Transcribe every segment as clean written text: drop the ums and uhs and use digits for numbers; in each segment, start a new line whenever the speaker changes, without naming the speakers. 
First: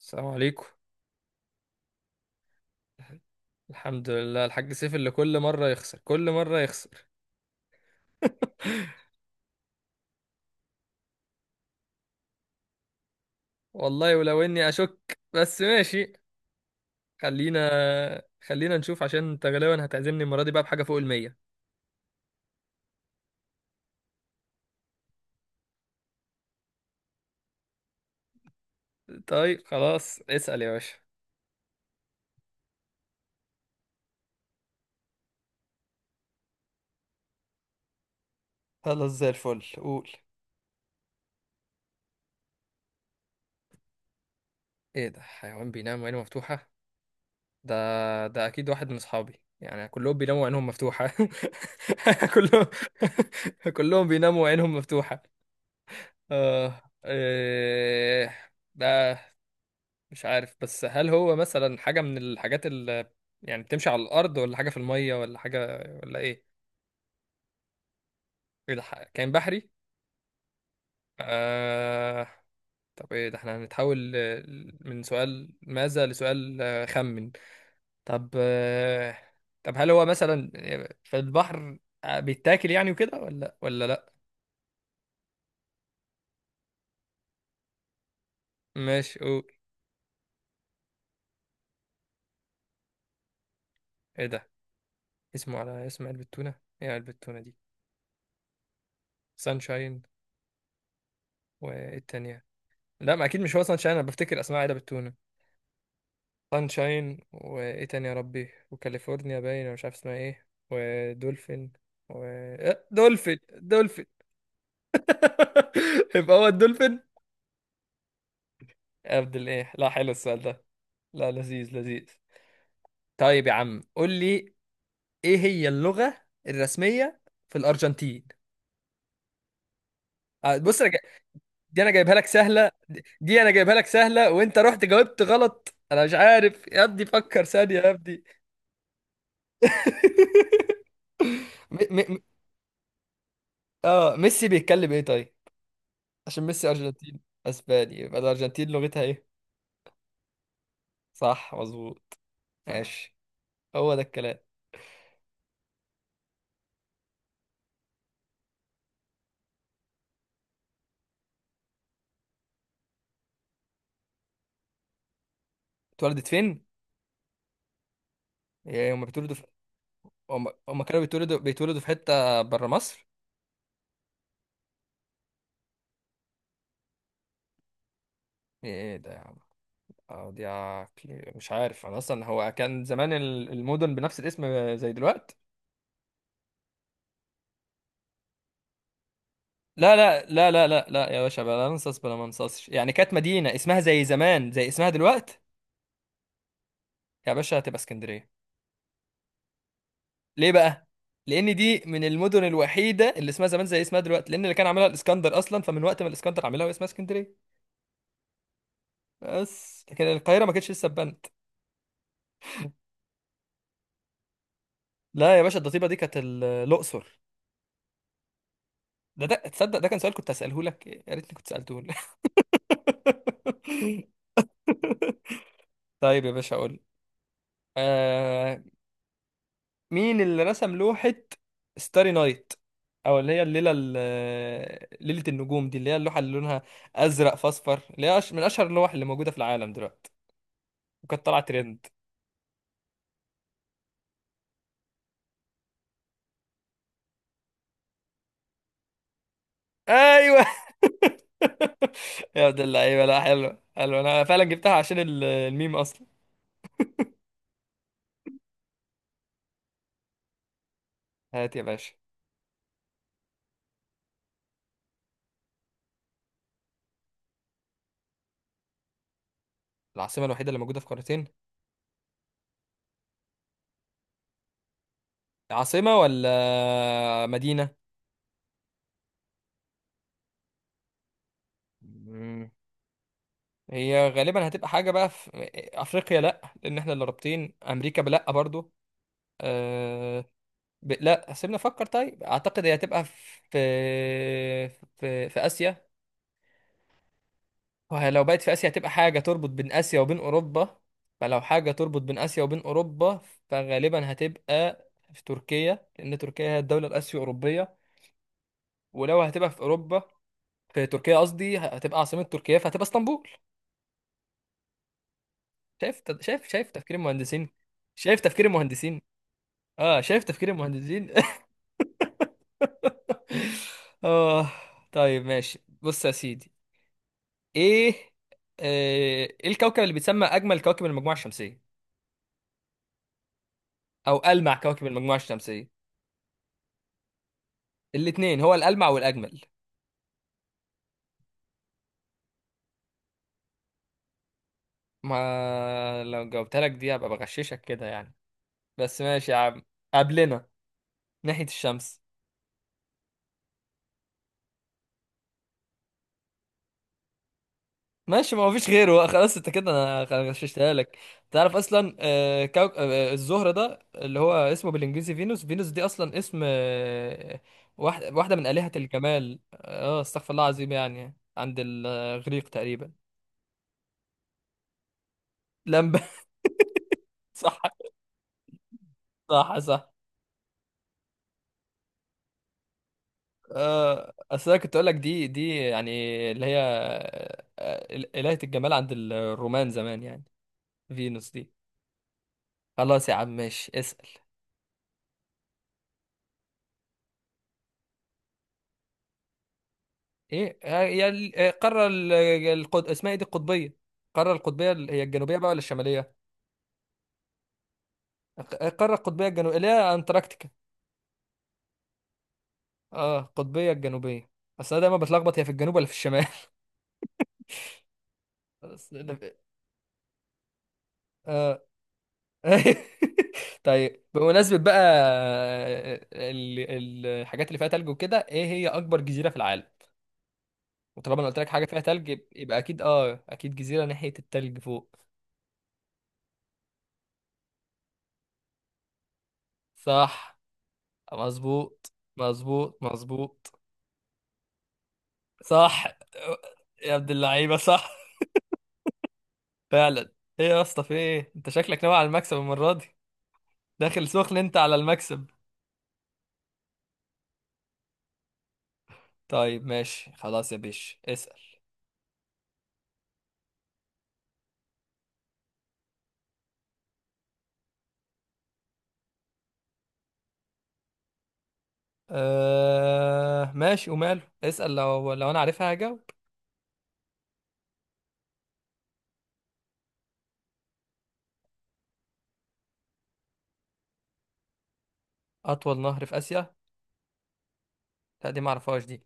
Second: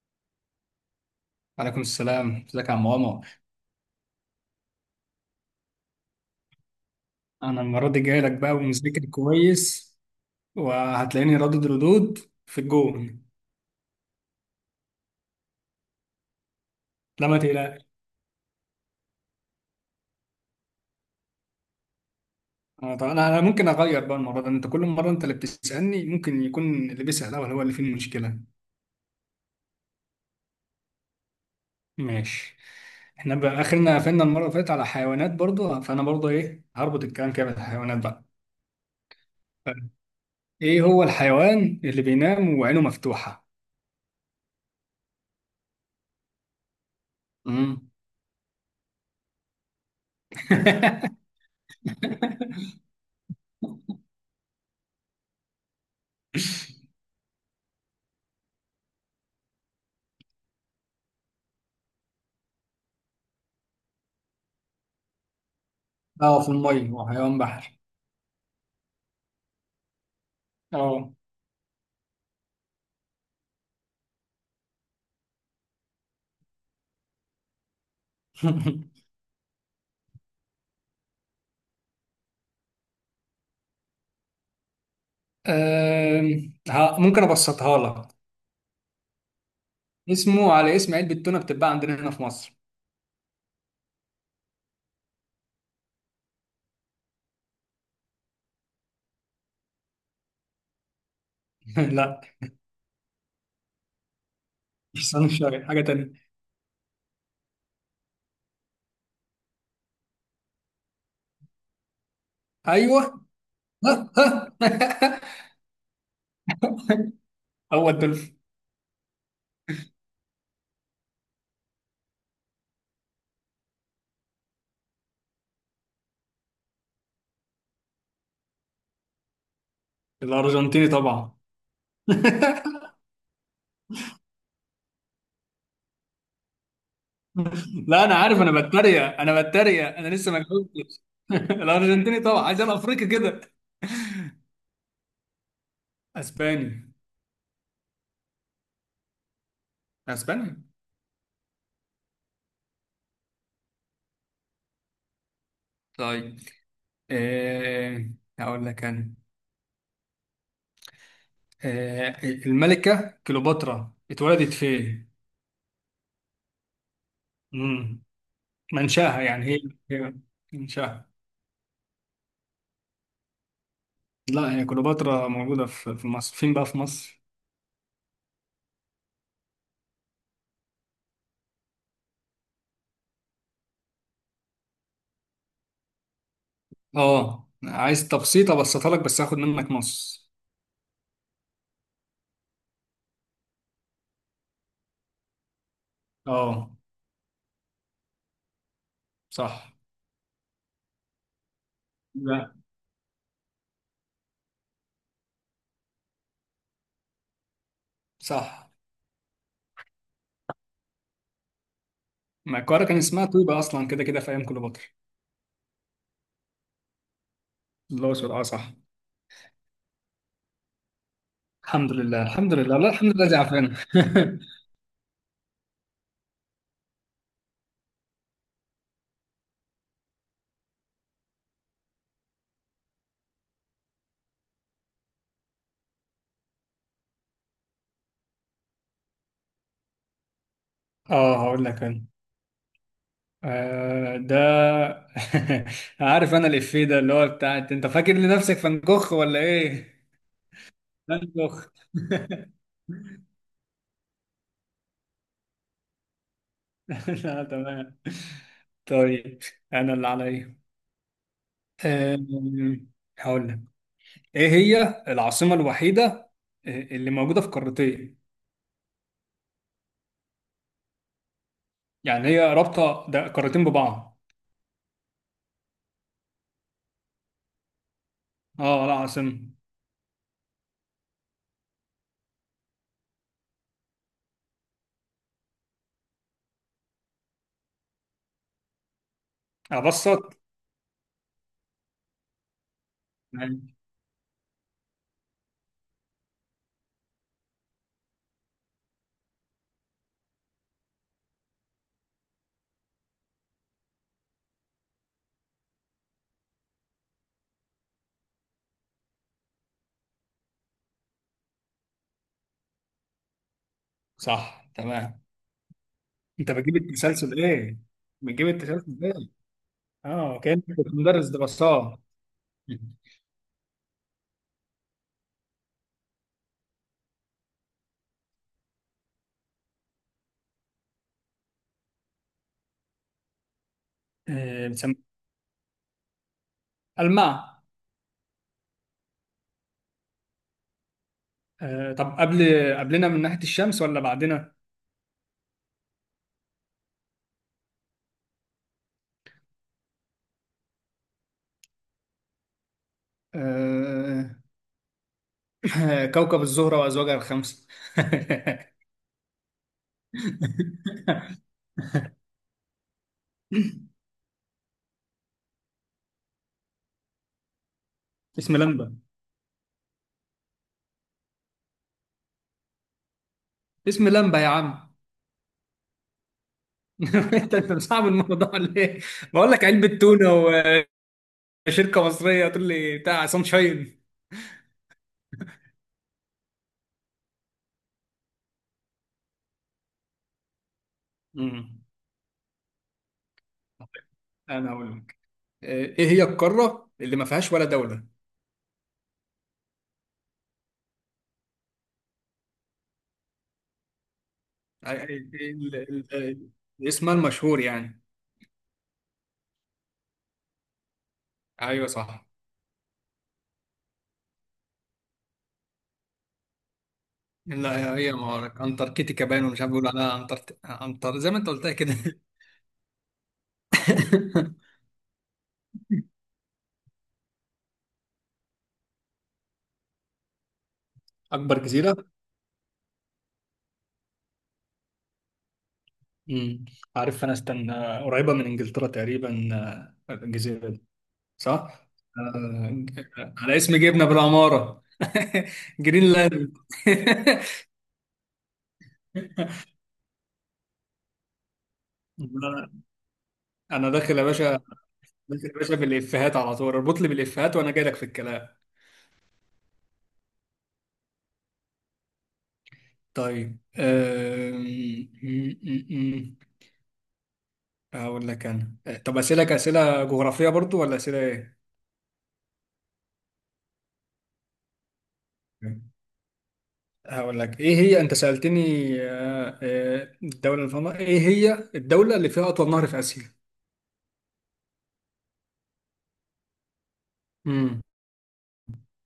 السلام عليكم.
وعليكم السلام، ازيك يا عم عمر؟
الحمد لله. الحاج سيف اللي كل مرة يخسر كل مرة يخسر.
انا المره دي جاي لك بقى ومذاكر كويس، وهتلاقيني ردود في الجون.
والله ولو اني اشك، بس ماشي.
لا ما
خلينا
تقلقش.
خلينا نشوف عشان انت غالبا هتعزمني المرة دي بقى بحاجة فوق المية.
انا طبعا، انا ممكن اغير بقى المره دي، انت كل مره انت اللي بتسالني، ممكن يكون اللي بيسال الاول هو اللي فيه المشكله.
طيب خلاص، اسأل يا باشا.
ماشي. احنا بقى اخرنا قفلنا المره اللي فاتت على حيوانات برضو، فانا برضو ايه هربط الكلام كده بالحيوانات بقى.
خلاص زي الفل، قول.
ايه هو الحيوان اللي بينام وعينه مفتوحه؟
ايه ده حيوان بينام وعينه مفتوحة؟ ده
امم
ده اكيد واحد من اصحابي، يعني كلهم بيناموا وعينهم مفتوحة كلهم. كلهم بيناموا وعينهم مفتوحة. اه، إيه ده؟ مش عارف، بس هل هو مثلا حاجة من الحاجات اللي يعني بتمشي على الأرض، ولا حاجة في المية، ولا حاجة، ولا
اه،
إيه؟
في الميه، هو حيوان بحري.
إيه ده، كائن بحري؟
اه.
آه. طب إيه ده، إحنا هنتحول من سؤال ماذا لسؤال خمن. طب طب هل هو مثلا في البحر، بيتاكل يعني وكده، ولا لأ؟
ممكن ابسطها لك.
ماشي قول.
اسمه على اسم علبة تونة بتتباع عندنا هنا في مصر.
إيه ده؟ اسمه على اسم علبة تونة؟ إيه علبة التونة دي؟ سانشاين، وإيه
لا،
التانية؟ لا، ما أكيد مش هو سانشاين، أنا بفتكر أسماء علبة
مش
التونة.
صالون شارع، حاجة تانية.
سانشاين، وايه تاني يا ربي، وكاليفورنيا باين أنا مش عارف اسمها ايه، ودولفين، و...
ايوه.
دولفين دولفين. يبقى هو الدولفين.
هو الدولفين.
عبد الايه، لا حلو السؤال ده، لا لذيذ لذيذ. طيب يا عم، قول لي ايه هي اللغة الرسمية في الأرجنتين. بص
الارجنتيني
انا جاي.
طبعا.
دي انا جايبها لك سهلة، دي انا جايبها لك سهلة، وانت رحت جاوبت غلط، انا مش عارف يا ابني، فكر ثانية يا
لا انا
ابني.
عارف، انا بتريق انا بتريق، انا لسه ما جاوبتش.
م... م... م-
الارجنتيني طبعا، عايز انا افريقي كده.
اه، ميسي بيتكلم ايه طيب؟ عشان ميسي
اسباني.
أرجنتين. أسباني، يبقى الأرجنتين لغتها إيه؟
اسباني.
صح، مظبوط، صح. ماشي، هو ده الكلام.
طيب. أه... هقول لك انا. الملكة كليوباترا اتولدت فين؟
اتولدت فين؟ يعني هما
منشاها
بيتولدوا في،
يعني هي.
هما كانوا
منشاها.
بيتولدوا في حتة برا مصر؟
لا، هي كليوباترا موجودة في مصر، فين بقى في مصر؟
إيه ده يا عم؟ اه دي عقلي، مش عارف أنا أصلا هو كان زمان المدن بنفس الاسم زي دلوقتي؟
اه، عايز تبسيط، ابسطها لك بس هاخد منك
لا
نص.
لا لا لا لا لا يا باشا، بلا ننصص، بلا ما ننصصش، يعني كانت مدينة اسمها زي زمان زي اسمها دلوقتي.
اه
يا باشا هتبقى اسكندرية.
صح.
ليه بقى؟ لان دي من المدن
لا
الوحيده اللي اسمها زمان زي اسمها دلوقتي، لان اللي كان عاملها الاسكندر اصلا، فمن وقت ما الاسكندر عاملها واسمها اسكندريه،
صح.
بس لكن القاهره ما كانتش لسه اتبنت.
ما القاهرة كان اسمها طيبة أصلا، كده كده في أيام كليوباترا.
لا يا باشا، الضطيبه دي كانت الاقصر.
الله أكبر، اه صح.
ده تصدق ده كان سؤال كنت هساله لك، يا ريتني كنت سالته
الحمد
لك.
لله، الحمد لله، لا الحمد لله زعفان.
طيب يا باشا، اقول آه مين اللي رسم لوحه ستاري نايت، او اللي هي الليله ليله النجوم دي، اللي هي اللوحه اللي لونها ازرق في اصفر، اللي هي من اشهر اللوح اللي موجوده في العالم دلوقتي، وكانت طالعه
اه، هقول لك
ترند.
انا. آه ده. عارف انا الإفيه ده اللي هو بتاع انت فاكر لنفسك فنكخ ولا ايه؟
ايوه.
فنكخ.
يا ابن اللعيبه، لا حلو حلو، انا فعلا جبتها عشان الميم اصلا.
لا تمام. طيب. انا اللي عليا.
هات يا باشا.
أم، هقول لك، ايه هي العاصمة الوحيدة، اللي موجودة في قارتين؟
العاصمه الوحيده اللي موجوده في قارتين.
يعني هي رابطة ده قارتين ببعض.
عاصمه ولا مدينه؟
اه لا، عاصمة.
مم. هي غالبا هتبقى حاجه بقى في افريقيا، لا لان احنا اللي رابطين امريكا بلا برضو.
ابسط
أه... لا سيبنا افكر، طيب اعتقد هي هتبقى في
يعني.
في في اسيا. وهي لو بقت في آسيا، هتبقى حاجة تربط بين آسيا وبين أوروبا. فلو حاجة تربط بين آسيا وبين أوروبا، فغالبا هتبقى في تركيا، لأن تركيا هي الدولة الآسيو أوروبية، ولو هتبقى في أوروبا، في تركيا قصدي، هتبقى عاصمة تركيا، فهتبقى اسطنبول.
صح تمام.
شايف، شايف،
انت
شايف
بتجيب
تفكير
التسلسل
المهندسين.
ايه؟
شايف تفكير
بتجيب التسلسل
المهندسين.
ايه؟
اه شايف
اه،
تفكير
كنت
المهندسين.
مدرس دراسات.
اه. طيب ماشي، بص يا سيدي. ايه آه، ايه الكوكب اللي بيتسمى اجمل كوكب المجموعة الشمسية، او ألمع كوكب
بتسمى
المجموعة الشمسية؟
الماء.
الاتنين، هو الألمع والأجمل.
طب قبل، قبلنا من ناحية الشمس ولا بعدنا؟
ما لو جاوبتها لك دي هبقى بغششك كده يعني، بس ماشي يا عم. قبلنا ناحية الشمس.
آه، كوكب الزهرة وأزواجها الخمسة.
ماشي، ما هو فيش غيره بقى، خلاص انت كده، انا غششتها لك. تعرف اصلا آه، كوك... آه، الزهرة ده اللي هو اسمه بالانجليزي فينوس دي اصلا اسم واحدة من
اسم
آلهة
لمبة.
الجمال، اه استغفر الله العظيم، يعني عند الإغريق تقريبا.
اسم لمبة يا عم.
لمبة.
انت
صح
انت مصعب الموضوع ليه؟ بقول
صح
لك
صح.
علبة تونة، وشركة مصرية تقول لي بتاع سانشاين.
اصل انا كنت اقول لك دي يعني، اللي هي إلهة الجمال عند الرومان زمان يعني، فينوس دي.
مم.
خلاص يا عم، ماشي اسأل.
انا هقول لك. ايه هي القارة اللي ما فيهاش ولا دولة؟
ايه آه، يا ال- آه، القارة اسمها ايه دي، القطبية؟ القارة القطبية
آه،
هي الجنوبية بقى ولا الشمالية؟
اسمها المشهور يعني.
القارة القطبية الجنوبية اللي هي انتاركتيكا.
ايوه صح.
اه القطبية الجنوبية. اصل انا دايما بتلخبط هي في الجنوب ولا في الشمال.
لا، هي ما أعرف.
أصل أنا-
انتاركتيكا باين، ومش عارف بيقولوا عليها انتر انتر زي ما انت
اه.
قلتها كده.
طيب بمناسبة بقى الحاجات اللي فيها تلج وكده، ايه هي اكبر جزيرة في العالم؟ وطالما انا قلت لك
اكبر
حاجة فيها
جزيرة.
تلج يبقى اكيد جزيرة ناحية التلج فوق.
امم عارف انا، استنى، قريبه من انجلترا تقريبا.
صح،
الجزيره دي. صح.
مظبوط
آه،
مظبوط
ج-
مظبوط.
على اسم جبنه بالعماره.
صح
جرينلاند.
يا عبد اللعيبة، صح فعلا. ايه يا اسطى، في ايه انت شكلك ناوي على المكسب المرة دي.
انا
داخل
داخل يا
سخن
باشا.
انت على المكسب.
داخل يا باشا بالافيهات على طول، اربط لي بالافيهات وانا جاي لك في الكلام.
طيب ماشي، خلاص يا بيش اسأل.
طيب. م- م- م. اقول لك انا. طب اسالك اسئله جغرافيه برضو ولا اسئله؟
ماشي، وماله، اسأل، لو انا عارفها
ايه.
هجاوب.
هقول لك، ايه هي، انت سألتني، الدولة اللي فيها نهر، ايه هي الدولة اللي فيها اطول نهر في اسيا؟
اطول نهر في اسيا؟
امم.
لا دي ما اعرفهاش دي.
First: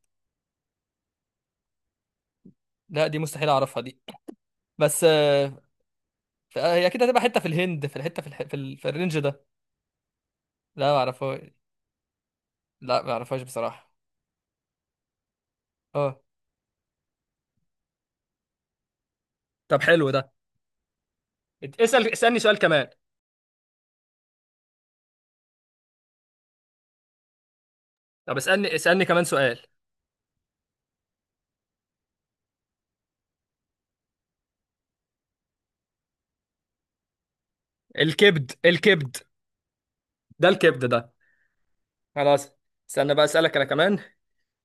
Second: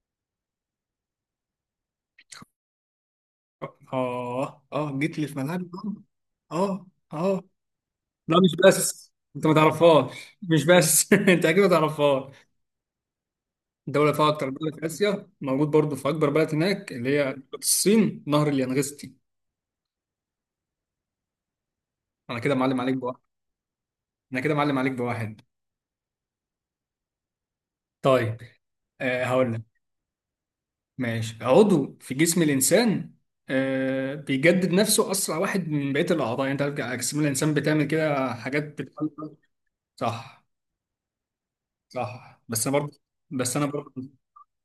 لا دي مستحيل اعرفها دي.
اه اه،
بس
جيت لي في ملعبي برضه.
هي
اه
اكيد هتبقى حته
اه.
في الهند، في الحته، في
لا
الح...
مش
في, ال... في
بس
الرينج ده.
انت ما تعرفهاش، مش
لا ما
بس
اعرفهاش.
انت اكيد ما تعرفهاش.
لا ما اعرفهاش بصراحه.
الدولة اللي فيها اكتر دولة في اسيا، موجود برضه في
اه
اكبر بلد هناك، اللي هي دولة الصين، نهر اليانغستي.
طب حلو ده. اسالني
انا كده
سؤال
معلم
كمان.
عليك بواحد. انا كده معلم عليك بواحد.
طب
طيب.
اسالني كمان
آه، هقول
سؤال.
لك. ماشي، عضو في جسم الإنسان آه بيجدد نفسه أسرع واحد من بقية الأعضاء، يعني أنت عارف جسم الإنسان بتعمل كده
الكبد
حاجات بتخلق.
الكبد.
صح.
ده الكبد ده.
صح
خلاص،
بس أنا برضه.
استنى بقى اسالك
بس
انا
أنا برضه.
كمان.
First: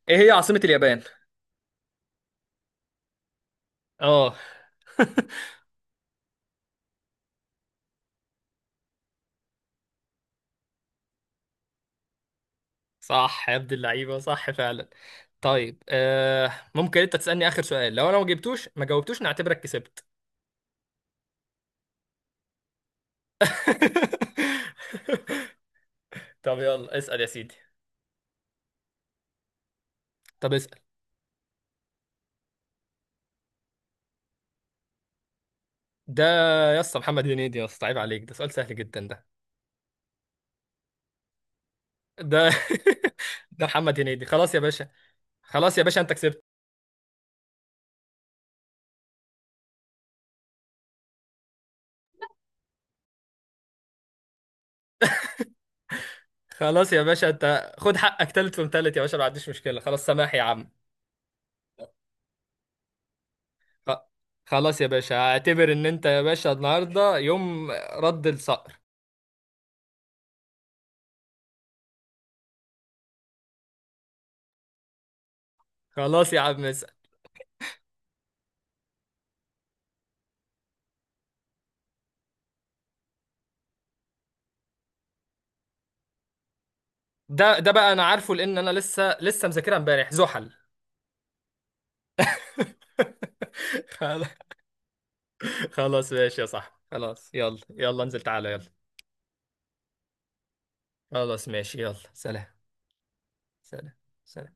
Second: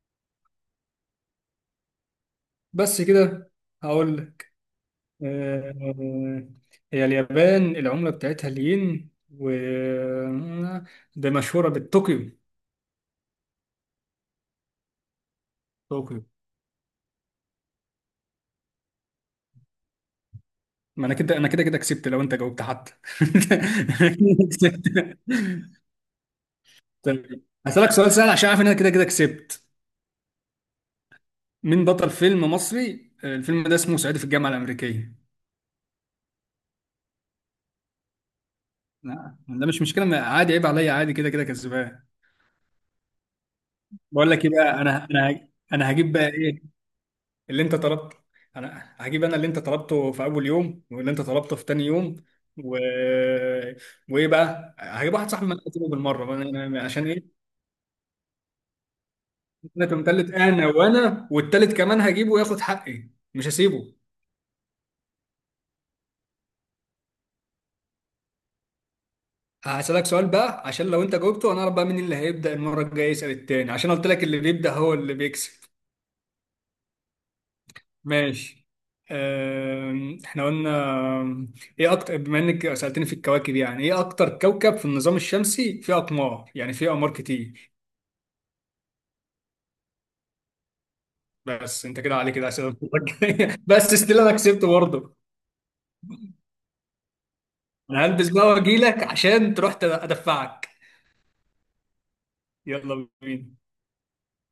ايه هي عاصمة اليابان؟
بس كده. هقول
اه.
لك. آه، هي اليابان العملة بتاعتها الين، و ده مشهورة بالطوكيو.
صح يا ابن اللعيبه، صح فعلا. طيب
طوكيو.
ممكن انت تسالني اخر سؤال، لو انا ما جاوبتوش نعتبرك كسبت.
ما أنا كده كده كسبت لو أنت جاوبت حتى. أنا كده كسبت.
طب يلا اسأل يا
طيب
سيدي.
هسألك سؤال سهل عشان عارف إن أنا كده كده كسبت.
طب اسأل.
مين بطل فيلم مصري، الفيلم ده اسمه صعيدي في الجامعه الامريكيه؟
ده يا اسطى محمد هنيدي يا اسطى، عيب عليك، ده سؤال سهل جدا ده.
لا ده مش مشكله، عادي، عيب عليا، عادي كده كده كسبان.
ده ده محمد هنيدي،
بقول لك ايه
خلاص يا
بقى،
باشا.
انا انا هج-
خلاص يا
انا
باشا
هجيب
انت
بقى
كسبت.
ايه اللي انت طلبته. انا هجيب اللي انت طلبته في اول يوم، واللي انت طلبته في تاني يوم، و... وايه بقى، هجيب واحد صاحبي من الكتاب بالمره،
خلاص يا
عشان
باشا،
ايه.
انت خد حقك تالت ومتالت يا باشا، ما عنديش مشكلة،
انا
خلاص
كنت
سماح
تالت،
يا عم.
انا والتالت كمان هجيبه وياخد حقي مش
خ-
هسيبه.
خلاص يا باشا، اعتبر ان انت يا باشا النهارده يوم رد الصقر.
هسألك سؤال بقى، عشان لو انت جاوبته انا اعرف بقى مين اللي هيبدأ المرة الجاية يسأل التاني، عشان قلت لك اللي بيبدأ هو اللي بيكسب.
خلاص يا عم، اسأل.
ماشي. احنا قلنا ايه اكتر، بما انك سألتني في الكواكب، يعني ايه اكتر كوكب في النظام الشمسي فيه اقمار، يعني فيه اقمار
ده
كتير؟
بقى انا عارفه، لان انا لسه مذاكرها امبارح، زحل.
بس انت كده عليك الأسئلة المرة الجاية. بس استيل انا كسبت برضه.
خلاص ماشي يا صاحبي، خلاص يلا يلا،
انا
انزل
هلبس
تعالى
بقى
يلا.
واجيلك عشان تروح تدفعك.
خلاص ماشي يلا، سلام.
يلا بينا.
سلام. سلام.